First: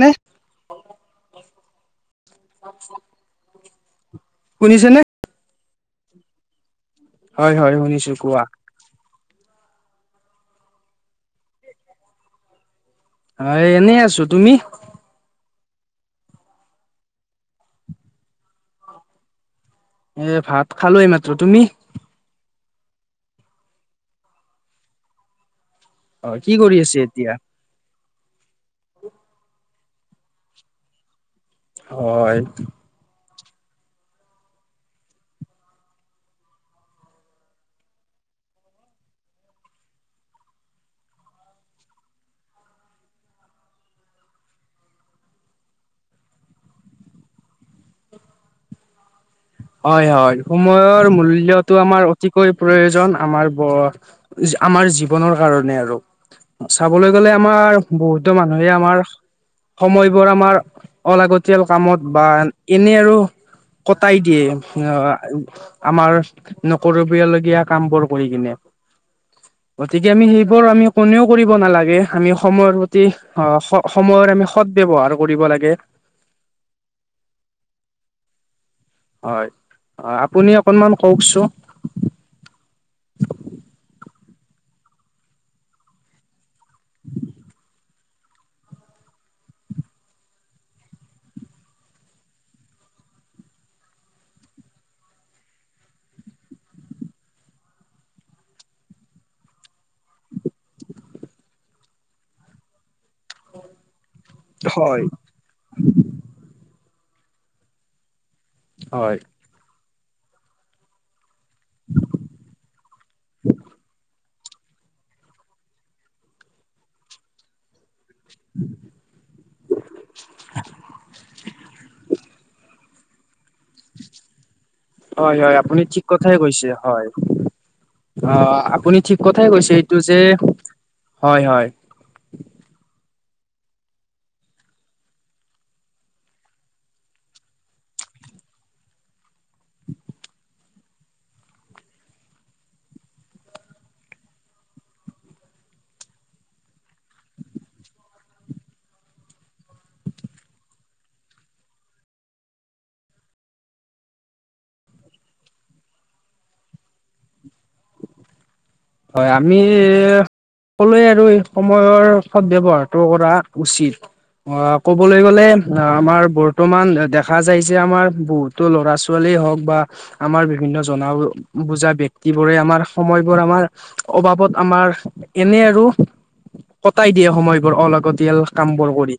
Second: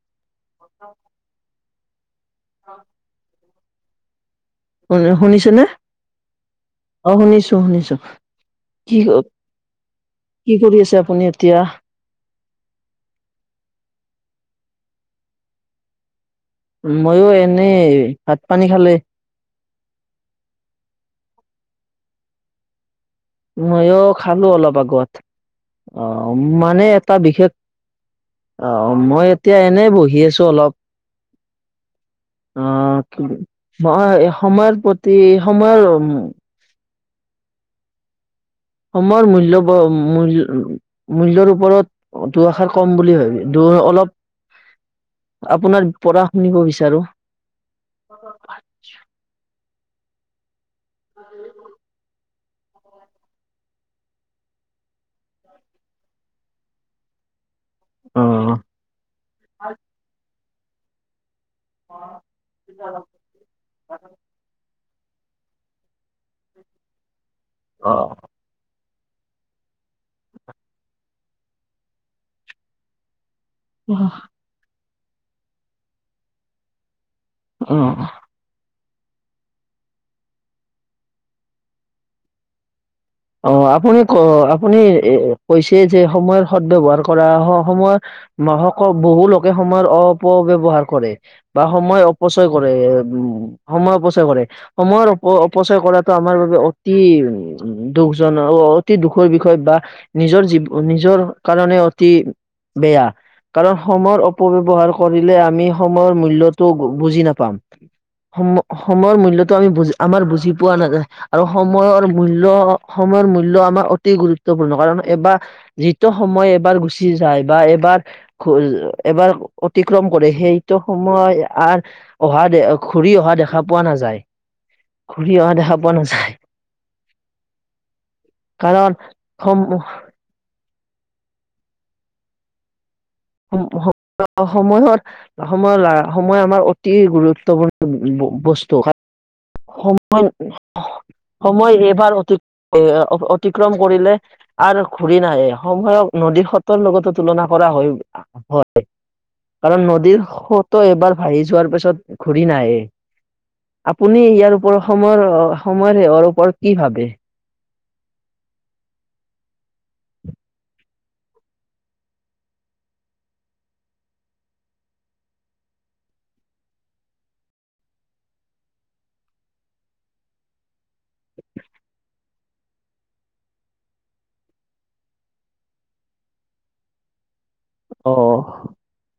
নে [unintelligible] [unintelligible] শুনিছে শু, নে? শুনিছনে? অ, শুনিছো। হয় হয় শুনিছো। কোৱা। কি কি কৰি আছে? আপুনি এতিয়া অ', এনেই আছো তুমি? মইয়ো এনেই ভাত পানী খালে। এ', ভাত খালো এই মাত্ৰ। তুমি? মইয়ো খালো অলপ আগত। অ, হয় কি কৰি মানে আছে এটা এতিয়া? বিশেষ অ, মই এতিয়া এনেই বহি আছো অলপ হয় অ, [unintelligible] হয়। সময়ৰ প্ৰতি সময়ৰ উ, সময়ৰ মূল্য ব মূল্য মূল্যৰ ওপৰত অ', দুআষাৰ কম বুলি ভাবি দু অলপ আপোনাৰ পৰা শুনিব বিচাৰো। [unintelligible] হয়। হয়। সময়ৰ মূল্যটো আমাৰ অতিকৈ প্ৰয়োজন আমাৰ ব আমাৰ জীৱনৰ কাৰণে আৰু চাবলৈ গলে আমাৰ অ বহুতো মানুহে আমাৰ সময়বোৰ আমাৰ অলাগতিয়াল কামত বা এনেই আৰু কটাই দিয়ে। সিহ আমাৰ নকৰিবলগীয়া কাম বোৰ কৰি কিনে। গতিকে আমি সেইবোৰ আমি কোনেও কৰিব নালাগে। আমি সময়ৰ প্ৰতি তি অ, অ সময়ৰ আমি সদ ব্যৱহাৰ কৰিব লাগে। অ', হয়। আপুনি অকনমান কওকচো অ', আপুনি ক আপুনি এ কৈছে যে সময়ৰ সদ ব্যৱহাৰ কৰা সময়ৰ মহক বহু লোকে সময়ৰ অপব্যৱহাৰ কৰে। বা সময় অপচয় কৰে। এ, সময় অপচয় কৰে। সময়ৰ অপ অপচয় কৰাটো আমাৰ বাবে অতি উ, দুখ জনক অতি দুখৰ বিষয় বা নিজৰ জীৱ নিজৰ কাৰণে অতি বেয়া কাৰণ সময়ৰ অপব্যৱহাৰ হয় কৰিলে আমি সময়ৰ মূল্যটো বুজি নাপাম সময় হয় সময়ৰ মূল্যটো আমি বুজ আমাৰ বুজি পোৱা নাযায় আৰু সময়ৰ মূল্য সময়ৰ মূল্য আমাৰ অতি গুৰুত্ব ত্বপূৰ্ণ কাৰণ এবাৰ যিটো সময় এবাৰ গুচি যায় বা এবাৰ খুজ এবাৰ অতিক্ৰম কৰে সেইটো সময় আ অহা দে ঘূৰি অহা দেখা পোৱা নাযায় ঘুৰি অহা দেখা পোৱা নাযায় হৈছে হয় অ কাৰণ আপুনি ঠিক কথাই সম কৈছে এইটো যে হয় হয় সম হ অ সময়ৰ সময় সময় আমাৰ অতি গুৰুত্বপূৰ্ণ ব বস্তু কাৰ সময় সময় এইবাৰ অতি এ অতিক্ৰম কৰিলে আৰু ঘূৰি নাহে সময়ক নদী সোতৰ লগতো তুলনা কৰা হয় হয় কাৰণ নদীৰ সোতো এবাৰ ভাহি যোৱাৰ পিছত ঘূৰি নাহে আপুনি ইয়াৰ ওপ সময়ৰ সময়ৰ ইয়াৰ ওপৰত কি ভাবে হয় আমি সকলোৱে আৰু সময়ৰ সৎ ব্যৱহাৰটো কৰা উচিত অ ক'বলৈ গলে অ আমাৰ বৰ্তমান দেখা যাই যে আমাৰ বহুত তো ল'ৰা ছোৱালীয়ে হওক বা আমাৰ বিভিন্ন জনা বুজা ব্যক্তিবোৰে আমাৰ সময়বোৰ আমাৰ অবাবত আমাৰ এনে আৰু কটাই দিয়ে সময় ৰ অ অলাগতিয়াল কাম বোৰ কৰি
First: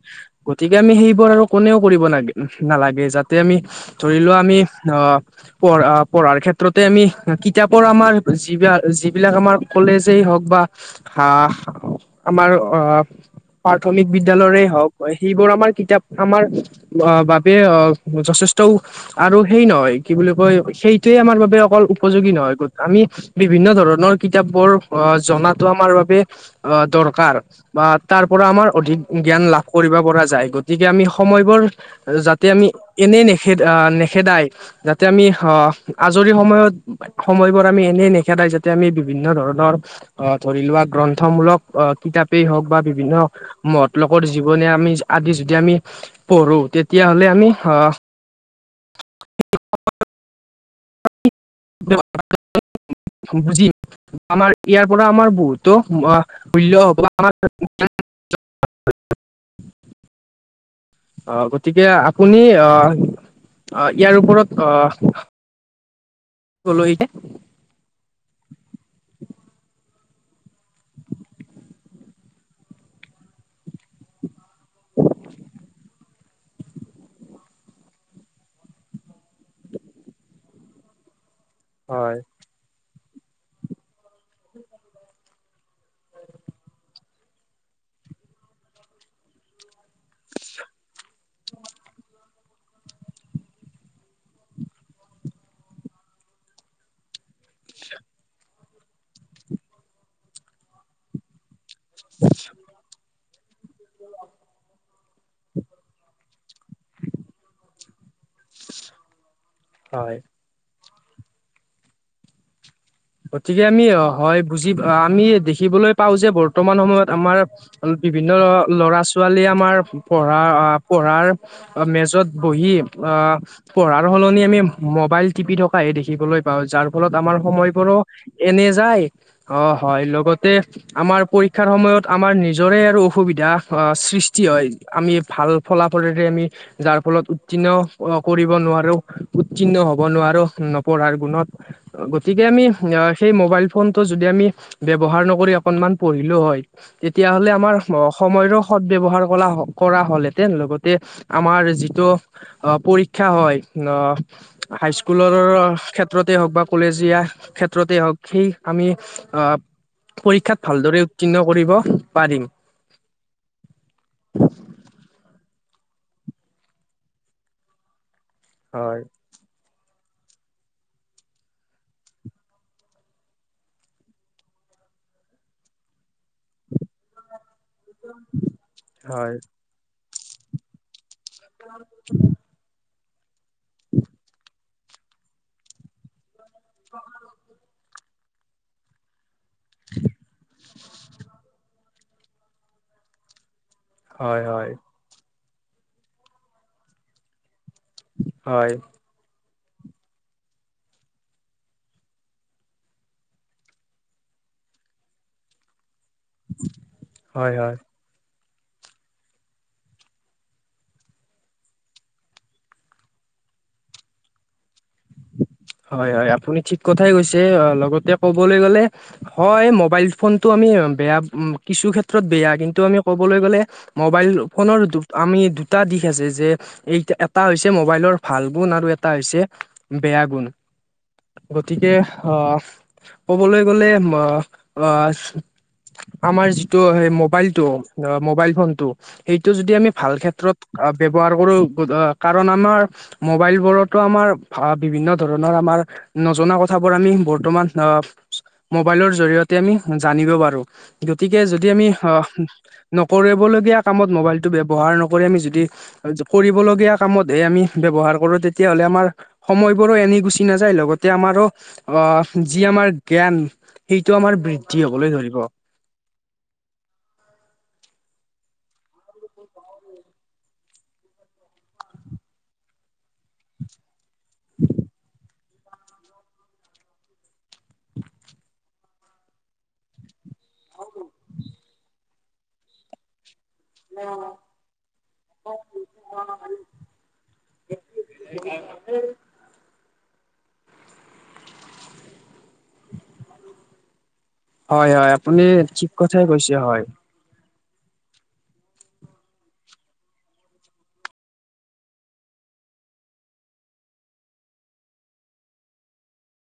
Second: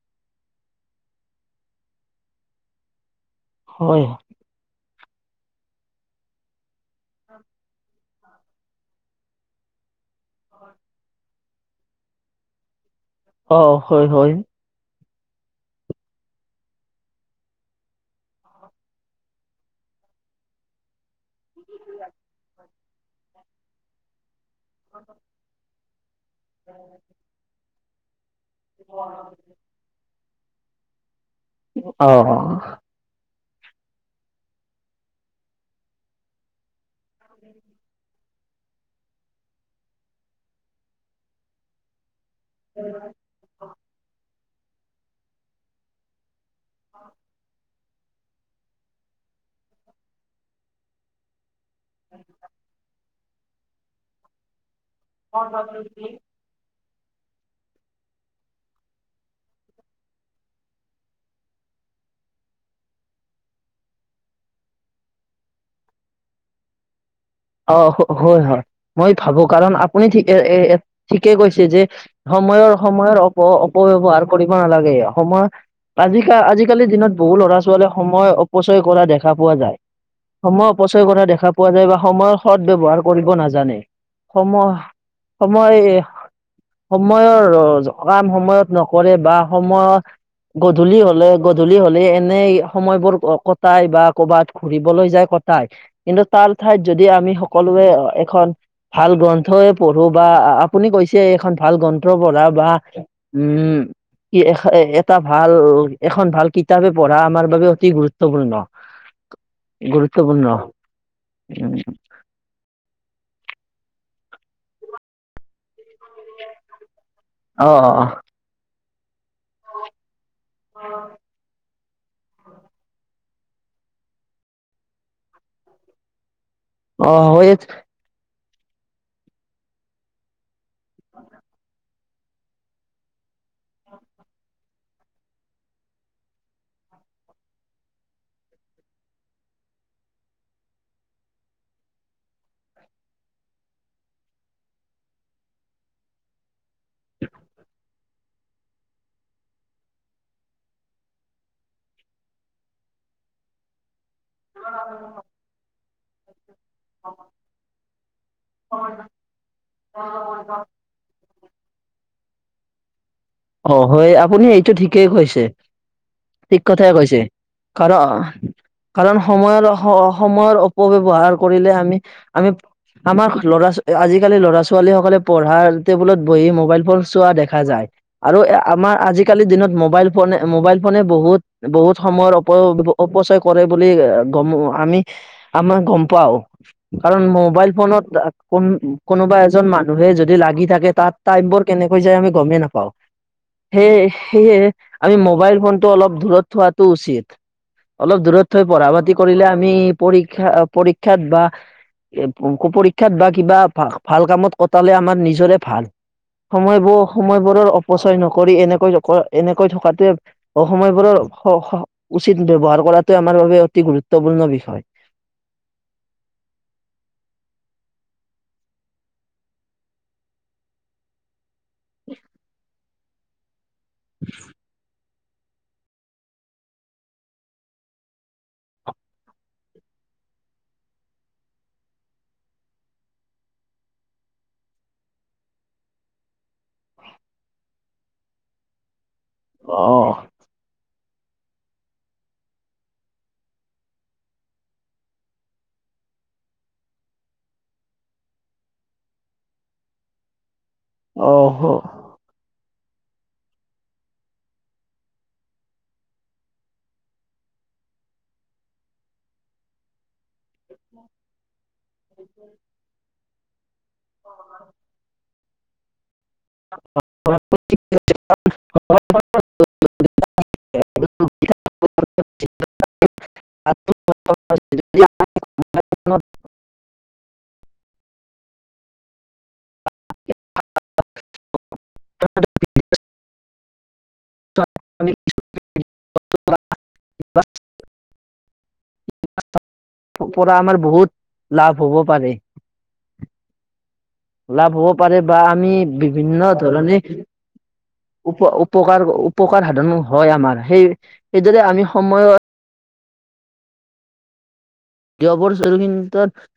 গতিকে আমি সেইবোৰ আৰু কোনেও কৰিব নালাগে যাতে তে আমি হয় ধৰি লোৱা আমি অ পঢ় পঢ়াৰ ক্ষেত্ৰতে আমি কিতাপৰ আমাৰ যিবিলাক যিবিলাক আমাৰ কলেজেই হওক বা আহ আমাৰ অ অ হয় প্ৰাথমিক হয় বিদ্যালয়ৰে হওক হয় সেইবোৰ আমাৰ কিতাপ আমাৰ বাবে যথেষ্ট ও আৰু সেই নহয় কি বুলি কয় সেইটোৱে আমাৰ বাবে অকল উপযোগী নহয় আমি বিভিন্ন ধৰণৰ কিতাপ বোৰ অ জনাতো আমাৰ বাবে অ দৰকাৰ বা তাৰ পৰা আমাৰ অধিক জ্ঞান লাভ কৰিব পৰা যায় গতিকে আমি সময়বোৰ যাতে অ আমি এনেই নেখেদ আ নেখেদায় যাতে আমি আহ আজৰি সময়ত সময়বোৰ আমি এনে নেখেদাই [inaudible] য়া আমি বিভিন্ন ধৰণৰ আহ ধৰি লোৱা গ্ৰন্থমূলক আহ কিতাপেই হওঁক বা বিভিন্ন। মহৎলোকৰ জীৱনি আমি আদি যদি আমি পঢ়ো তেতিয়াহ'লে আমি আহ। এক [unintelligible] [unintelligible] বুজিম আমাৰ ইয়াৰ পৰা আমাৰ বহুতো ব হ'ব আমাৰ [unintelligible] অ, গতিকে আপুনি আহ ইয়াৰ ওপৰত আহ। ক'লো এই যে। [unintelligible] অ, হয়, হয় মই ভাবো কাৰণ আপুনি ঠিক এ ঠিকে কৈছে যে। সময়ৰ, সময়ৰ অপ অপব্যৱহাৰ কৰিব নালাগে, সময়। আজিকাল আজিকালিৰ দিনত বহু ল'ৰা ছোৱালীয়ে সময় অপচয় কৰা দেখা পোৱা যায়। সময়ৰ অপচয় কৰা দেখা পোৱা যায় বা হয় সময়। সৎ ব্যৱহাৰ কৰিব নাজানে সময়, সময়। সময়ৰ ৰজ, কাম সময়ত নকৰে বা সময়ত গধূলি হ'লে, গধূলি হ'লে এনেই সময়বোৰ কটাই বা কৰ'বাত ঘুৰিবলৈ যায় কটাই, কিন্তু তাৰ ঠাইত যদি আমি সকলোৱে এখন ভাল গ্ৰন্থও পঢ়ো বা আপুনি কৈছে এখন ভাল গ্ৰন্থ পঢ়া বা, উম। কি এ এটা ভাল এখন ভাল কিতাপে পঢ়া আমাৰ বাবে অতি গুৰুত্ব গুৰুত্বপূৰ্ণ, হয় গুৰুত্বপূৰ্ণ উ। গতিকে আমি অ হয় বুজি আমি দেখিবলৈ পাও যে, বৰ্তমান সময়ত আমাৰ অ বিভিন্ন ল ল'ৰা ছোৱালীয়ে আমাৰ পঢ়া পঢ়াৰ মেজত বহি আহ পঢ়াৰ সলনি আমি মবাইল টিপি থকাহে দেখিবলৈ পাওঁ। যাৰ ফলত অ আমাৰ হয় সময়বোৰো এনে যায়, অ হয় লগত তে আমাৰ পৰীক্ষাৰ সময়ত আমাৰ নিজৰে আৰু অসুবিধা সৃষ্টি হয়। আমি ভাল ফলাফলেৰে আমি যাৰ ফলত উত্তীৰ্ণ কৰিব নোৱাৰো, উত্তীৰ্ণ হব নোৱাৰো নপঢ়াৰ গুণত। অ গতি কে যদি আমি সেই মোবাইল ফোনটো যদি আমি ব্যৱহাৰ নকৰি অকনমান পঢ়িলো হয়। তেতিয়াহ'লে আমাৰ সময়ৰো সদ ব্যৱহাৰ কলা কৰা হ'লহেঁতেন লগতে আমাৰ যিটো আহ পৰীক্ষা হয়, আহ হাইস্কুলৰ ক্ষেত্ৰতে হওক বা কলেজীয়া ক্ষেত্ৰতে হওঁক। সেই আমি আহ পৰীক্ষাত ভালদৰে উত্তীৰ্ণ কৰিব পাৰিম। অ হয়। আপুনি এইটো ঠিকেই কৈছে ঠিক কথাই কৈছে। কাৰণ হয় কাৰণ সময়ৰ, সময়ৰ অপব্যৱহাৰ কৰিলে আমি আমি আমাৰ লৰা আজিকালি ল'ৰা ছোৱালী সকলে পঢ়াৰ টেবুলত বহি মোবাইল ফোন চোৱা দেখা যায়। আৰু আমাৰ হয় আজিকালিৰ দিনত মোবাইল ফোনে মোবাইল ফোনে বহুত বহুত সময়ৰ অপব্যৱ অপচয় কৰে বুলি গম আমি আমাক গম পাওঁ। কাৰণ মোবাইল ফোনত কোন কোনোবা এজন মানুহে যদি লাগি থাকে তাত টাইম বোৰ কেনেকৈ যায় আমি গমেই নাপাওঁ। সেয়ে হয় সেয়হে হয় আমি মোবাইল ফোনটো অলপ দূৰত থোৱাটো উচিত। অলপ দূৰত থৈ হয় পঢ়া পাতি কৰিলে আমি পৰীক্ষা পৰীক্ষাত বা এ অংক পৰীক্ষাত বা কিবা ভাল কামত কটালে আমাৰ নিজৰে ভাল। সময়বোৰ হয় সময়বোৰৰ হয় অপচয় নকৰি এনেকৈ এনেকৈ থকাতোৱে সময়বোৰৰ উচিত ব্যৱহাৰ কৰাটো আমাৰ বাবে অতি গুৰুত্বপূৰ্ণ বিষয়। হয়, হয় আপুনি ঠিক কথাই কৈছে অ লগতে ক'বলে গলে, হয় মোবাইল ফোনটো আমি বেয়া কিছু ক্ষেত্ৰত বেয়া কিন্তু আমি ক'বলৈ গ'লে মোবাইল ফোনৰ আমি দুটা দিশ আছে যে, এই এটা হৈছে মোবাইলৰ ভাল গুণ, আৰু এটা হৈছে বেয়া গুণ। গতিকে আহ কবলৈ গ'লে আহ, আমাৰ যিটো স মবাইলতটো মোবাইল ফোনটো, সেইটো যদি আমি ভাল আহ ক্ষেত্ৰত, অ ব্যৱহাৰ কৰো কাৰণ আমাৰ মোবাইল বোৰতো আমাৰ বিভিন্ন, ধৰণৰ আমাৰ নজনা কথাবোৰ আমি বৰ্তমান আহ, মোবাইলৰ জৰিয়তে আমি জানিব পাৰো। গতিকে আহ যদি আমি আহ, নকৰিবলগীয়া কামত মোবাইলটো ব্যয়ৱহাৰ নকৰি আমি যদি, কৰিবলগীয়া কামতহে আমি ব্যৱহাৰ কৰো, তেতিয়াহ'লে আমাৰ সময় বোৰো এনে গুচি নাযায়, লগতে আমাৰো অ যি আমাৰ জ্ঞান, সেইটো আমাৰ বৃদ্ধি হবলৈ ধৰিব। [unintelligible] [unintelligible] [unintelligible] [inaudible] [unintelligible] [unintelligible] [unintelligible] আছেই। পৰা আমাৰ বহুত লাভ হ'ব পাৰে। লাভ হয় হ'ব হয় পাৰে বা আপুনি আমি ঠিক কথাই বিভিন্ন কৈছে হয়। ধৰণে- উপ উপকাৰ উপকাৰ সাধন হয় আমাৰ, সেই সেইদৰে আমি সময়ৰ- যবৰ চেলিনতত-